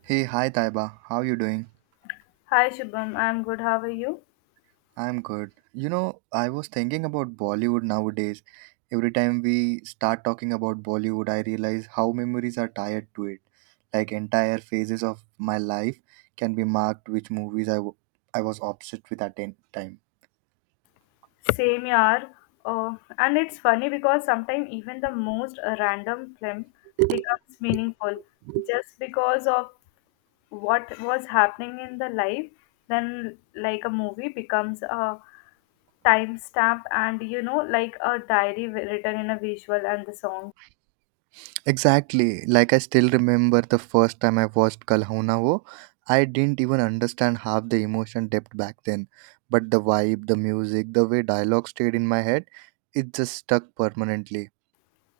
Hey, hi Taiba. How you doing? Hi Shubham, I'm good. How are you? I'm good. You know, I was thinking about Bollywood nowadays. Every time we start talking about Bollywood, I realize how memories are tied to it. Like entire phases of my life can be marked which movies I was obsessed with at that time. Same yaar. Oh, and it's funny because sometimes even the most random film becomes meaningful just because of what was happening in the life. Then, like a movie becomes a timestamp and like a diary written in a visual and the song. Exactly. Like I still remember the first time I watched Kal Ho Na Ho. I didn't even understand half the emotion depth back then, but the vibe, the music, the way dialogue stayed in my head, it just stuck permanently.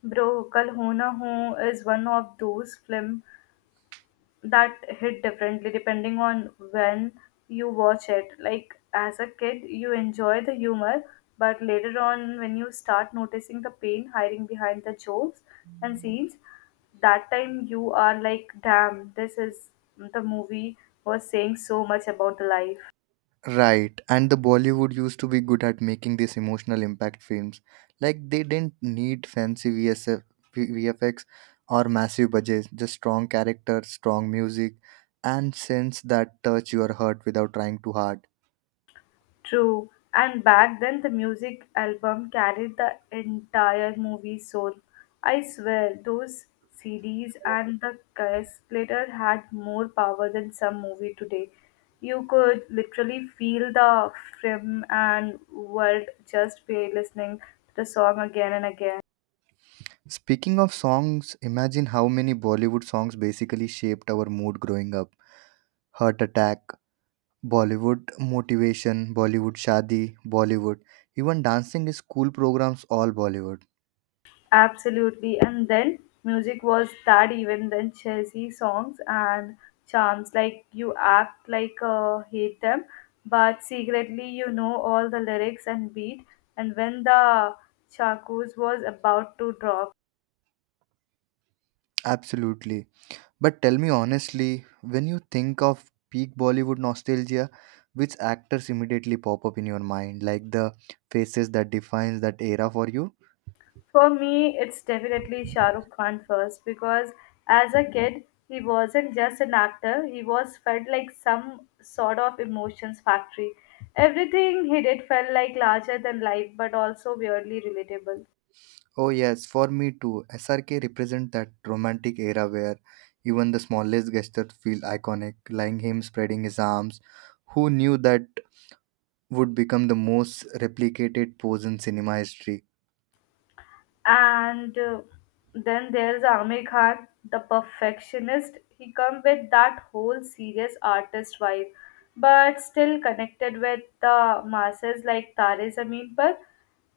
Bro, Kal Ho Na Ho is one of those film that hit differently depending on when you watch it. Like as a kid, you enjoy the humor, but later on, when you start noticing the pain hiding behind the jokes and scenes, that time you are like, damn, this is the movie was saying so much about the life. Right. And the Bollywood used to be good at making these emotional impact films. Like they didn't need fancy VFX or massive budgets, just strong characters, strong music, and sense that touch your heart without trying too hard. True. And back then, the music album carried the entire movie soul. I swear, those CDs and the cassette later had more power than some movie today. You could literally feel the film and world just by listening to the song again and again. Speaking of songs, imagine how many Bollywood songs basically shaped our mood growing up. Heart attack, Bollywood motivation, Bollywood shadi, Bollywood. Even dancing is school programs, all Bollywood. Absolutely. And then music was that even then cheesy songs and charms like you act like hate them, but secretly you know all the lyrics and beat. And when the chakus was about to drop, Absolutely. But tell me honestly, when you think of peak Bollywood nostalgia, which actors immediately pop up in your mind, like the faces that defines that era for you? for me, it's definitely Shah Rukh Khan first because as a kid, he wasn't just an actor, he was felt like some sort of emotions factory. Everything he did felt like larger than life but also weirdly relatable. Oh yes, for me too. SRK represent that romantic era where even the smallest gestures feel iconic, like him spreading his arms. Who knew that would become the most replicated pose in cinema history? And then there's Amir Khan, the perfectionist. He come with that whole serious artist vibe, but still connected with the masses like Tare Zameen Par.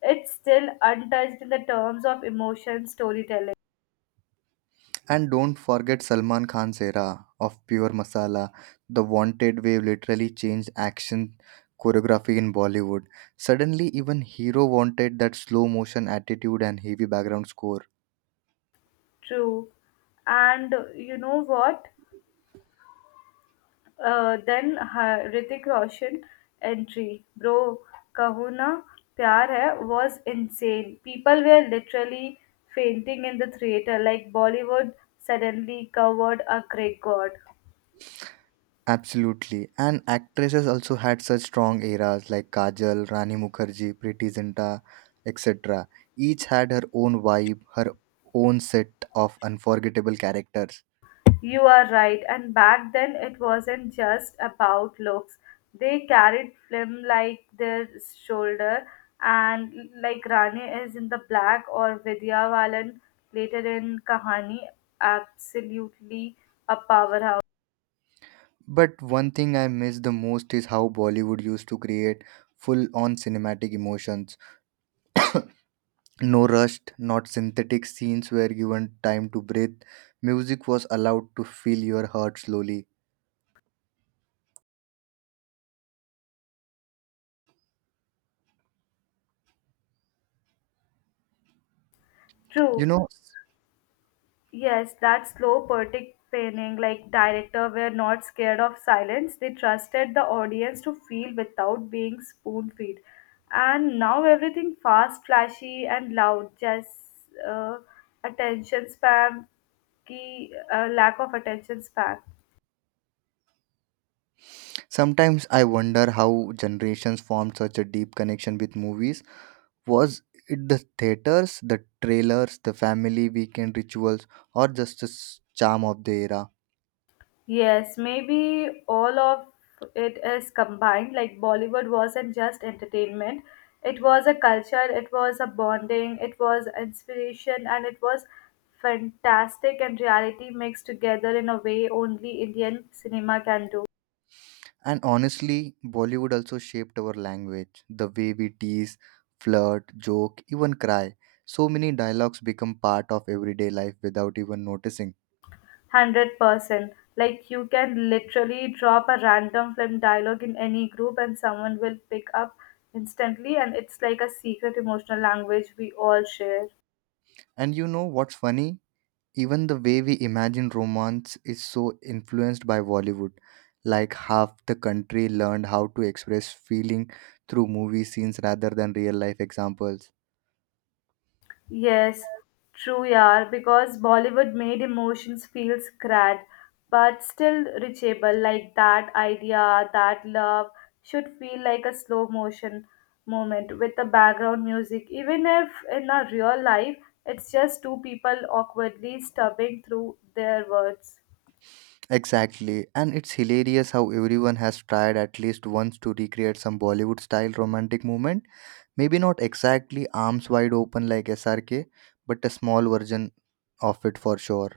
It's still untouched in the terms of emotion storytelling. And don't forget Salman Khan's era of pure masala. The wanted wave literally changed action choreography in Bollywood. Suddenly, even hero wanted that slow motion attitude and heavy background score. True. And you know what? Then Hrithik Roshan entry, bro, Kahuna Pyar Hai was insane. People were literally fainting in the theater, like Bollywood suddenly covered a Greek god. Absolutely. And actresses also had such strong eras like Kajal, Rani Mukherjee, Preeti Zinta, etc. Each had her own vibe, her own set of unforgettable characters. You are right, and back then it wasn't just about looks. They carried film like their shoulder, and like Rani is in the black or Vidya Balan later in Kahani, absolutely a powerhouse. But one thing I miss the most is how Bollywood used to create full on cinematic emotions. No rushed, not synthetic scenes were given time to breathe. Music was allowed to fill your heart slowly. You True. know, Yes, that slow participating like director were not scared of silence. They trusted the audience to feel without being spoon fed. And now everything fast, flashy, and loud. Just uh, attention spam, key lack of attention span. sometimes I wonder how generations formed such a deep connection with movies. Was it the theaters, the trailers, the family weekend rituals, or just the charm of the era? Yes, maybe all of it is combined. Like Bollywood wasn't just entertainment, it was a culture, it was a bonding, it was inspiration, and it was fantastic and reality mixed together in a way only Indian cinema can do. And honestly, Bollywood also shaped our language, the way we tease, flirt, joke, even cry. So many dialogues become part of everyday life without even noticing. 100%. Like you can literally drop a random film dialogue in any group and someone will pick up instantly, and it's like a secret emotional language we all share. And you know what's funny? Even the way we imagine romance is so influenced by Bollywood. Like half the country learned how to express feeling through movie scenes rather than real life examples. Yes, true, yaar. Because Bollywood made emotions feel sad, but still reachable. Like that idea, that love should feel like a slow motion moment with the background music. Even if in a real life, it's just two people awkwardly stubbing through their words. Exactly, and it's hilarious how everyone has tried at least once to recreate some Bollywood style romantic movement. Maybe not exactly arms wide open like SRK, but a small version of it for sure.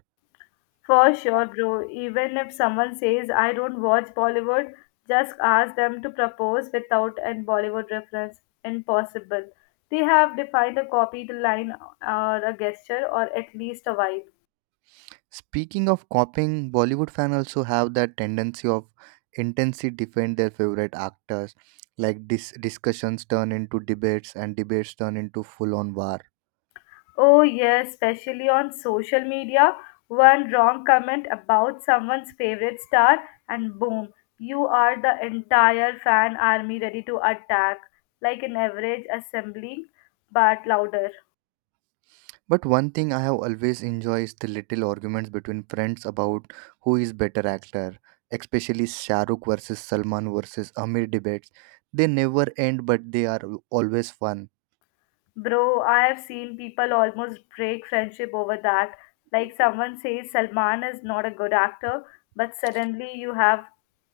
For sure, bro. Even if someone says I don't watch Bollywood, just ask them to propose without a Bollywood reference. Impossible. They have defined a copied line or a gesture or at least a vibe. Speaking of copying, Bollywood fans also have that tendency of intensely defend their favorite actors. Like discussions turn into debates, and debates turn into full-on war. Oh, yes, especially on social media. One wrong comment about someone's favorite star, and boom, you are the entire fan army ready to attack, like an average assembly, but louder. But one thing I have always enjoyed is the little arguments between friends about who is better actor, especially Shah Rukh versus Salman versus Amir debates. They never end, but they are always fun. Bro, I have seen people almost break friendship over that. Like someone says Salman is not a good actor, but suddenly you have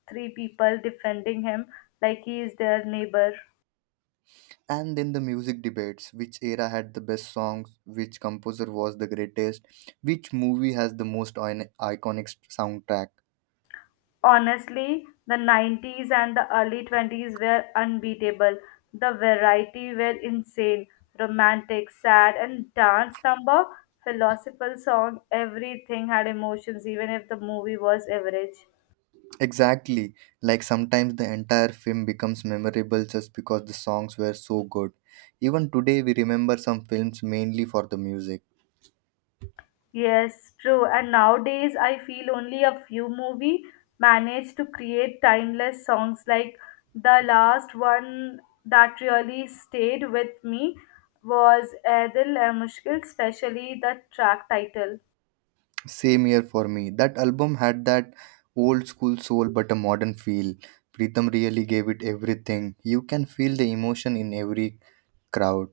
three people defending him like he is their neighbor. And then the music debates which era had the best songs, which composer was the greatest, which movie has the iconic soundtrack. Honestly, the 90s and the early 20s were unbeatable. The variety were insane. Romantic, sad, and dance number, philosophical song, everything had emotions, even if the movie was average. Exactly, like sometimes the entire film becomes memorable just because the songs were so good. Even today, we remember some films mainly for the music. Yes, true. And nowadays, I feel only a few movie manage to create timeless songs. Like the last one that really stayed with me was Ae Dil Hai Mushkil, especially the track title. Same year for me. That album had that old school soul but a modern feel. Pritham really gave it everything. You can feel the emotion in every crowd.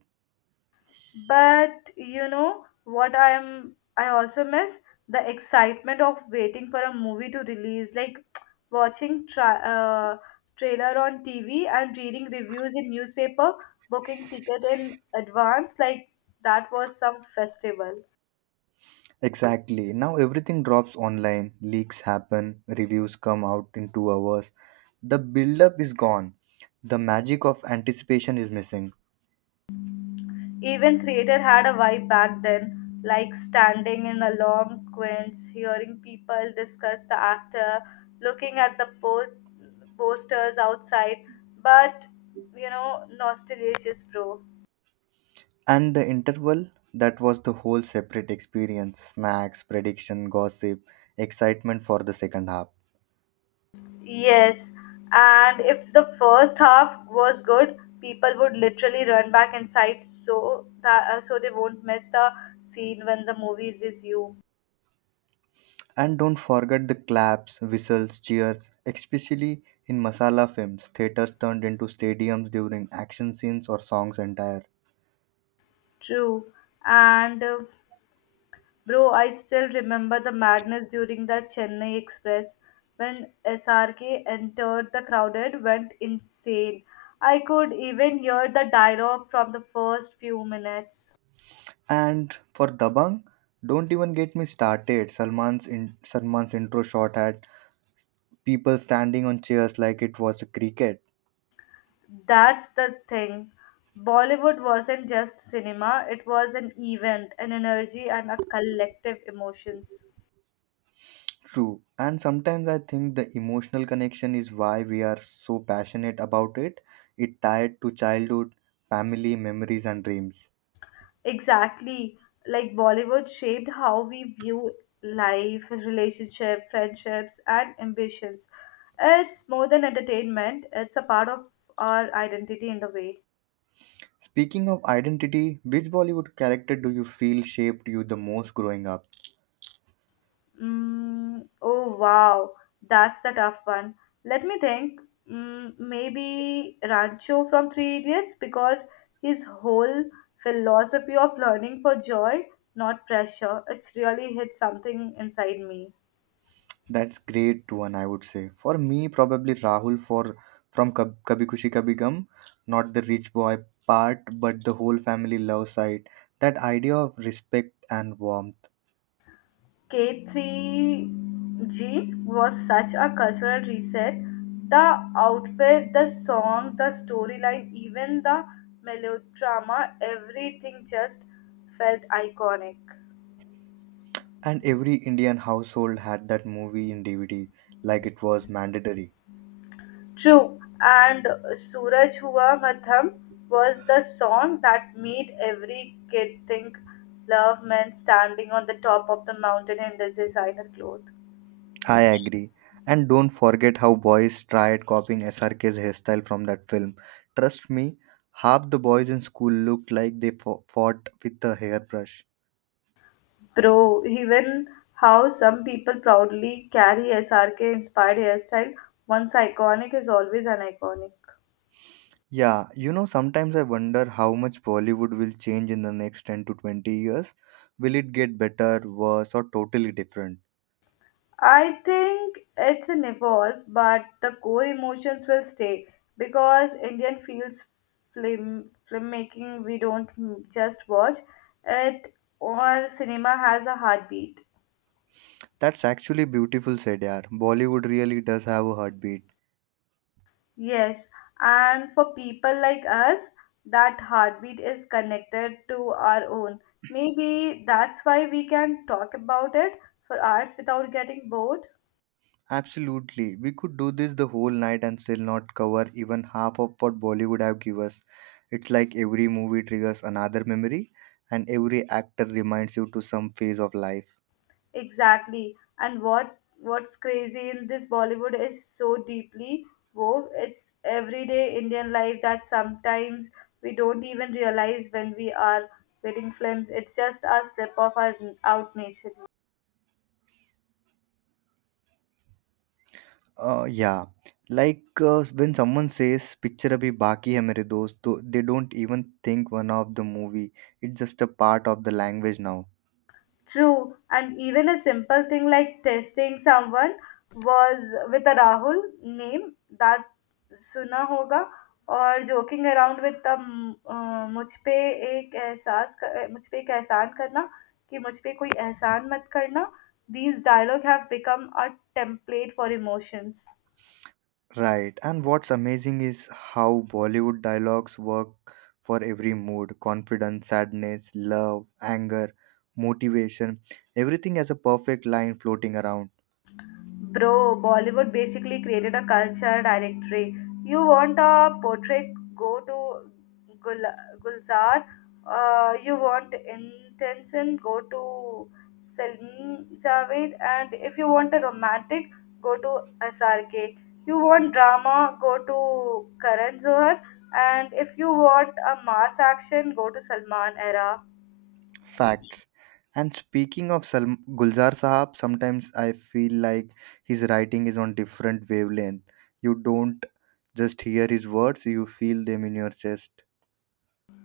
But you know what I also miss the excitement of waiting for a movie to release, like watching trailer on TV and reading reviews in newspaper, booking ticket in advance, like that was some festival. Exactly. Now everything drops online, leaks happen, reviews come out in 2 hours. The build up is gone. The magic of anticipation is missing. Even theatre had a vibe back then, like standing in the long queues, hearing people discuss the actor, looking at the posters outside. But nostalgia is pro. And the interval that was the whole separate experience, snacks, prediction, gossip, excitement for the second half. Yes, and if the first half was good, people would literally run back inside so they won't miss the scene when the movie resumes. And don't forget the claps, whistles, cheers, especially in masala films. Theaters turned into stadiums during action scenes or songs entire. True. And. Bro, I still remember the madness during the Chennai Express when SRK entered the crowded, went insane. I could even hear the dialogue from the first few minutes. And for Dabang, don't even get me started. Salman's intro shot had people standing on chairs like it was a cricket. That's the thing. Bollywood wasn't just cinema, it was an event, an energy, and a collective emotions. True. And sometimes I think the emotional connection is why we are so passionate about it. It tied to childhood, family, memories, and dreams. Exactly. Like Bollywood shaped how we view life, relationship, friendships, and ambitions. It's more than entertainment, it's a part of our identity in a way. Speaking of identity, which Bollywood character do you feel shaped you the most growing up? Oh, wow. That's the tough one. Let me think. Maybe Rancho from Three Idiots because his whole philosophy of learning for joy, not pressure, it's really hit something inside me. That's great one, I would say. For me, probably Rahul for from Kabhi Kushi Kabhi Gum, not the rich boy part, but the whole family love side. That idea of respect and warmth, K3G was such a cultural reset. The outfit, the song, the storyline, even the melodrama, everything just felt iconic. and every Indian household had that movie in DVD, like it was mandatory. True, and Suraj Hua Madham was the song that made every kid think love meant standing on the top of the mountain in the designer clothes. I agree. And don't forget how boys tried copying SRK's hairstyle from that film. Trust me, half the boys in school looked like they fought with a hairbrush. Bro, even how some people proudly carry SRK inspired hairstyle, once iconic is always an iconic. Yeah, you know, sometimes I wonder how much Bollywood will change in the next 10 to 20 years. Will it get better, worse, or totally different? I think it's an evolve, but the core emotions will stay because Indian feels film filmmaking we don't just watch it or cinema has a heartbeat. That's actually beautiful said, yaar. Bollywood really does have a heartbeat. Yes, and for people like us, that heartbeat is connected to our own. Maybe that's why we can talk about it for hours without getting bored. Absolutely. We could do this the whole night and still not cover even half of what Bollywood have give us. It's like every movie triggers another memory and every actor reminds you to some phase of life. Exactly. And what's crazy in this Bollywood is so deeply wove. It's everyday Indian life that sometimes we don't even realize when we are watching films. It's just a slip of our out nature. Yeah, when someone says "picture abhi baki hai mere dost," to they don't even think one of the movie. It's just a part of the language now. True, and even a simple thing like testing someone was with a Rahul name that सुना होगा और joking around with the a, मुझ पे एक एहसान करना कि मुझ पे कोई एहसान मत करना these dialogue have become a template for emotions. Right. And what's amazing is how Bollywood dialogues work for every mood: confidence, sadness, love, anger, motivation. Everything has a perfect line floating around. Bro, Bollywood basically created a culture directory. You want a portrait, go to Gul- Gulzar. You want intention, go to Salim Javed. And if you want a romantic, go to SRK. You want drama, go to Karan Johar. And if you want a mass action, go to Salman Era. Facts. And speaking of Gulzar Sahab, sometimes I feel like his writing is on different wavelength. You don't just hear his words, you feel them in your chest.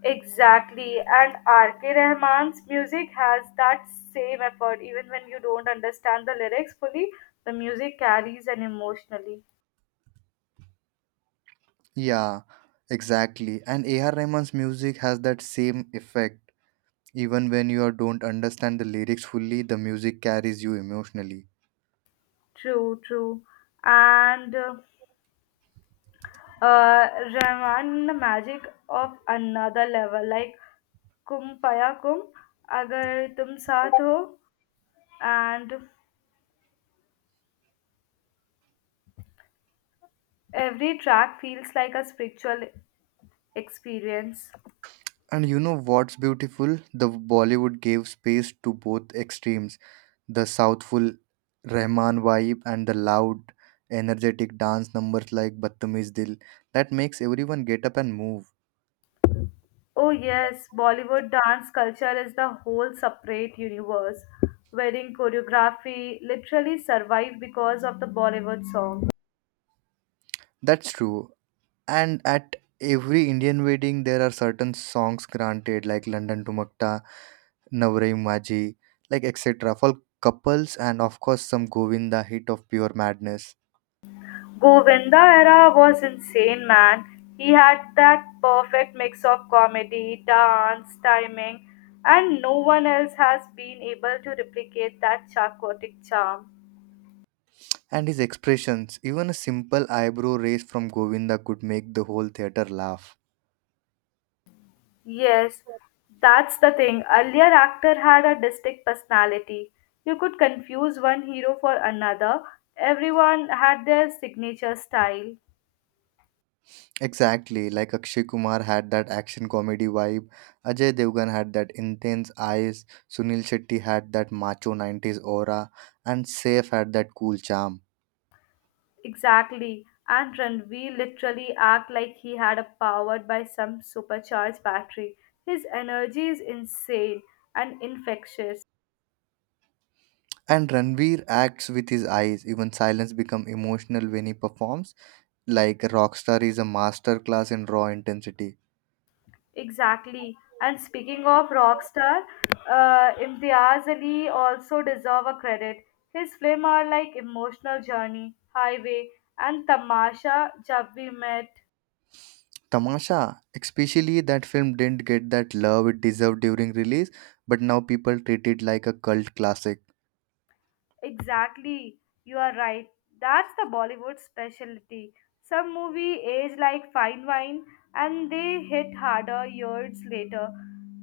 Exactly, and R.K. Rahman's music has that same effort. Even when you don't understand the lyrics fully, the music carries an emotionally. Yeah, exactly. And A.R. Rahman's music has that same effect. Even when you don't understand the lyrics fully, the music carries you emotionally. True, true. And uh, Rahman, the magic of another level, like Kum Paya Kum, Agar Tum Saath Ho, and every track feels like a spiritual experience. And you know what's beautiful? The Bollywood gave space to both extremes. The southful Rahman vibe and the loud, energetic dance numbers like Batamiz Dil that makes everyone get up and move. Oh yes, Bollywood dance culture is the whole separate universe. Wedding choreography literally survived because of the Bollywood song. That's true. And at every Indian wedding, there are certain songs granted like London Tumakta, Navrai Maji, like etc. for couples and of course some Govinda hit of pure madness. Govinda era was insane, man. He had that perfect mix of comedy, dance, timing, and no one else has been able to replicate that chaotic charm. And his expressions, even a simple eyebrow raise from Govinda could make the whole theater laugh. Yes, that's the thing. Earlier, actor had a distinct personality. You could confuse one hero for another. Everyone had their signature style. Exactly, like Akshay Kumar had that action comedy vibe, Ajay Devgan had that intense eyes, Sunil Shetty had that macho 90s aura, and Saif had that cool charm. Exactly. And Ranveer literally act like he had a powered by some supercharged battery. His energy is insane and infectious. And Ranveer acts with his eyes, even silence become emotional when he performs, like Rockstar is a masterclass in raw intensity. Exactly. And speaking of rock star, Imtiaz Ali also deserve a credit. His film are like Emotional Journey, Highway, and Tamasha Jab We Met. Tamasha, especially that film didn't get that love it deserved during release, but now people treat it like a cult classic. Exactly. You are right. That's the Bollywood specialty. Some movie age like fine wine and they hit harder years later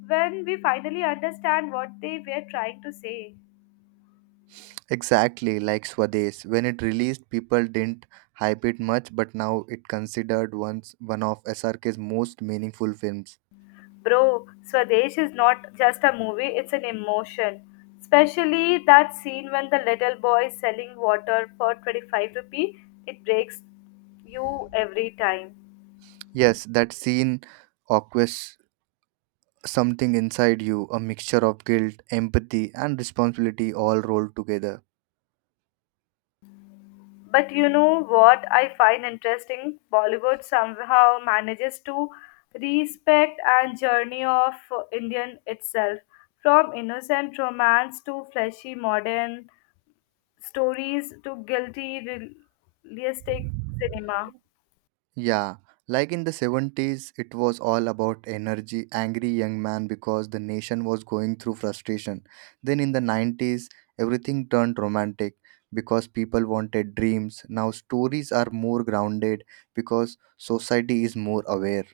when we finally understand what they were trying to say. Exactly like Swades. When it released, people didn't hype it much, but now it considered once one of SRK's most meaningful films. Bro, Swadesh is not just a movie, it's an emotion. Especially that scene when the little boy is selling water for 25 rupee, it breaks you every time. Yes, that scene occurs something inside you, a mixture of guilt, empathy, and responsibility all rolled together. But you know what I find interesting? Bollywood somehow manages to respect and journey of Indian itself. From innocent romance to flashy modern stories to guilty realistic cinema. Yeah, like in the 70s, it was all about energy, angry young man because the nation was going through frustration. Then in the 90s, everything turned romantic because people wanted dreams. Now stories are more grounded because society is more aware.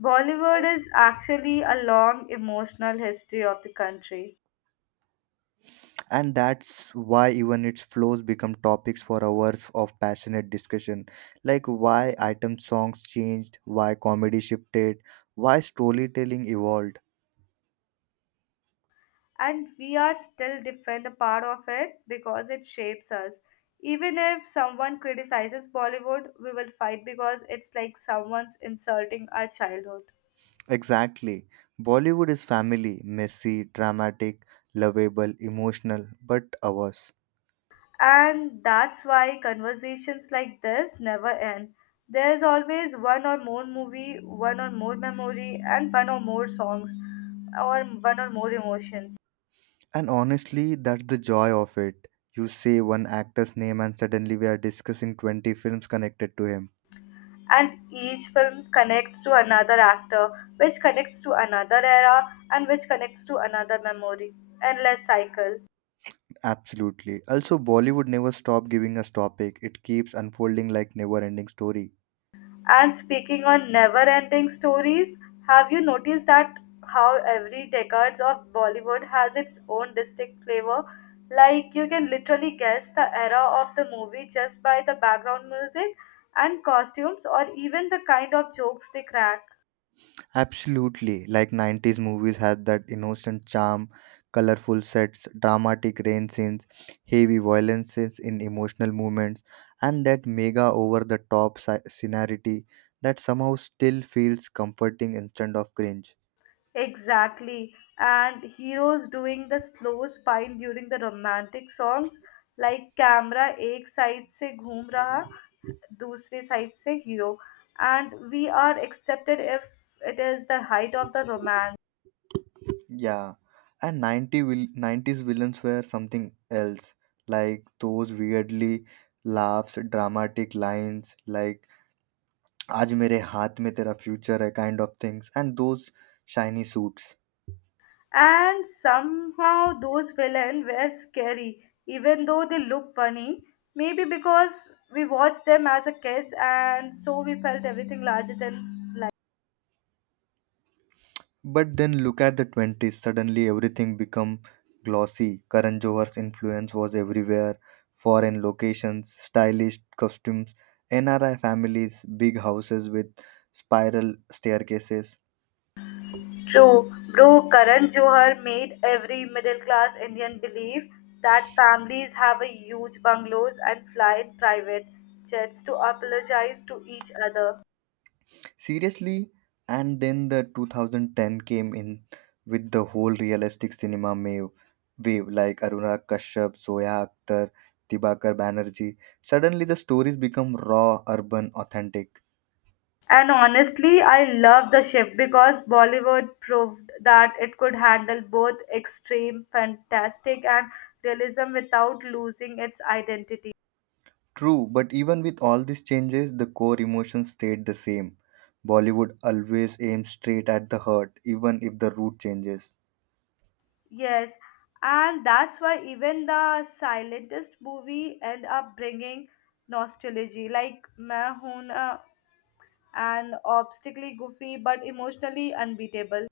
Bollywood is actually a long emotional history of the country, And that's why even its flows become topics for hours of passionate discussion, like why item songs changed, why comedy shifted, why storytelling evolved. and we are still different a part of it because it shapes us. Even if someone criticizes Bollywood, we will fight because it's like someone's insulting our childhood. Exactly. Bollywood is family, messy, dramatic, lovable, emotional, but ours. And that's why conversations like this never end. There's always one or more movie, one or more memory, and one or more songs, or one or more emotions. And honestly, that's the joy of it. You say one actor's name, and suddenly we are discussing 20 films connected to him. And each film connects to another actor, which connects to another era, and which connects to another memory. Endless cycle. Absolutely. Also, Bollywood never stops giving us topic. It keeps unfolding like never-ending story. And speaking on never ending stories, have you noticed that how every decades of Bollywood has its own distinct flavor? Like you can literally guess the era of the movie just by the background music and costumes or even the kind of jokes they crack. Absolutely. Like 90s movies had that innocent charm, colorful sets, dramatic rain scenes, heavy violence scenes in emotional moments, and that mega over the top scenario that somehow still feels comforting instead of cringe. Exactly. And heroes doing the slow spine during the romantic songs like camera एक side से घूम रहा दूसरे side से hero, and we are accepted if it is the height of the romance, Yeah. And 90s villains were something else. Like those weirdly laughs, dramatic lines, like Aaj mere haath mein tera future hai kind of things, and those shiny suits. and somehow those villains were scary even though they look funny, maybe because we watched them as a kids and so we felt everything larger than. But then look at the 20s, suddenly everything become glossy. Karan Johar's influence was everywhere. Foreign locations, stylish costumes, NRI families, big houses with spiral staircases. True, bro, Karan Johar made every middle class Indian believe that families have a huge bungalows and fly in private jets to apologize to each other. Seriously, and then the 2010 came in with the whole realistic cinema wave like Aruna Kashyap, Zoya Akhtar, Dibakar Banerjee. Suddenly the stories become raw, urban, authentic. And honestly, I love the shift because Bollywood proved that it could handle both extreme, fantastic, and realism without losing its identity. True, but even with all these changes, the core emotions stayed the same. Bollywood always aims straight at the heart, even if the route changes. Yes, and that's why even the silentest movie end up bringing nostalgia, like Main Hoon Na, an obstinately goofy but emotionally unbeatable.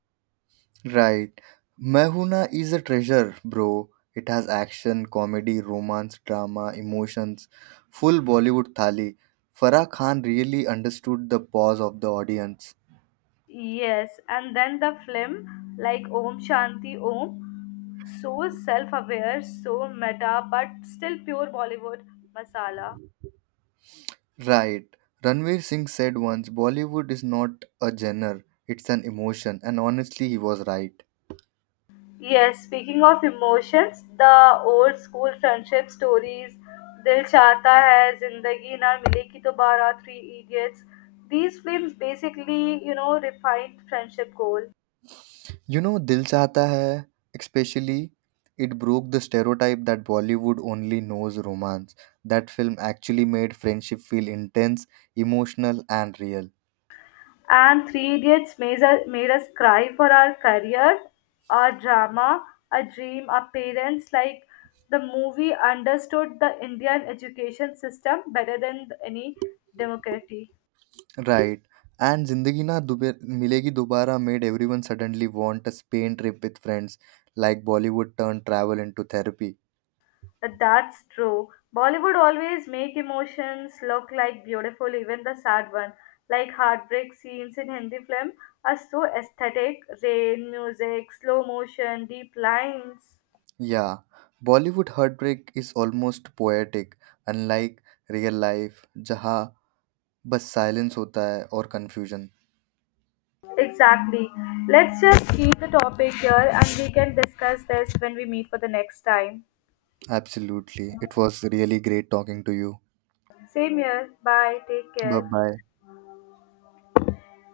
Right. Mehuna is a treasure, bro. It has action, comedy, romance, drama, emotions, full Bollywood thali. Farah Khan really understood the pause of the audience. Yes, and then the film like Om Shanti Om, so self-aware, so meta, but still pure Bollywood masala. Right. Ranveer Singh said once Bollywood is not a genre, it's an emotion, and honestly, he was right. Yes, speaking of emotions, the old school friendship stories, Dil Chahta Hai, Zindagi Na Milegi Dobara, Three Idiots. These films basically, refined friendship goal. You know, Dil Chahta Hai, especially, it broke the stereotype that Bollywood only knows romance. That film actually made friendship feel intense, emotional, and real. And Three Idiots made us cry for our career, our drama, our dream, our parents. Like the movie understood the Indian education system better than any democracy. Right. And Milegi Dobara made everyone suddenly want a Spain trip with friends, like Bollywood turned travel into therapy. That's true. Bollywood always make emotions look like beautiful, even the sad one. Like heartbreak scenes in Hindi film are so aesthetic. Rain, music, slow motion, deep lines. Yeah, Bollywood heartbreak is almost poetic, unlike real life, जहाँ बस silence होता है और confusion. Exactly. Let's just keep the topic here and we can discuss this when we meet for the next time. Absolutely. It was really great talking to you. Same here. Bye. Take Bye care. bye.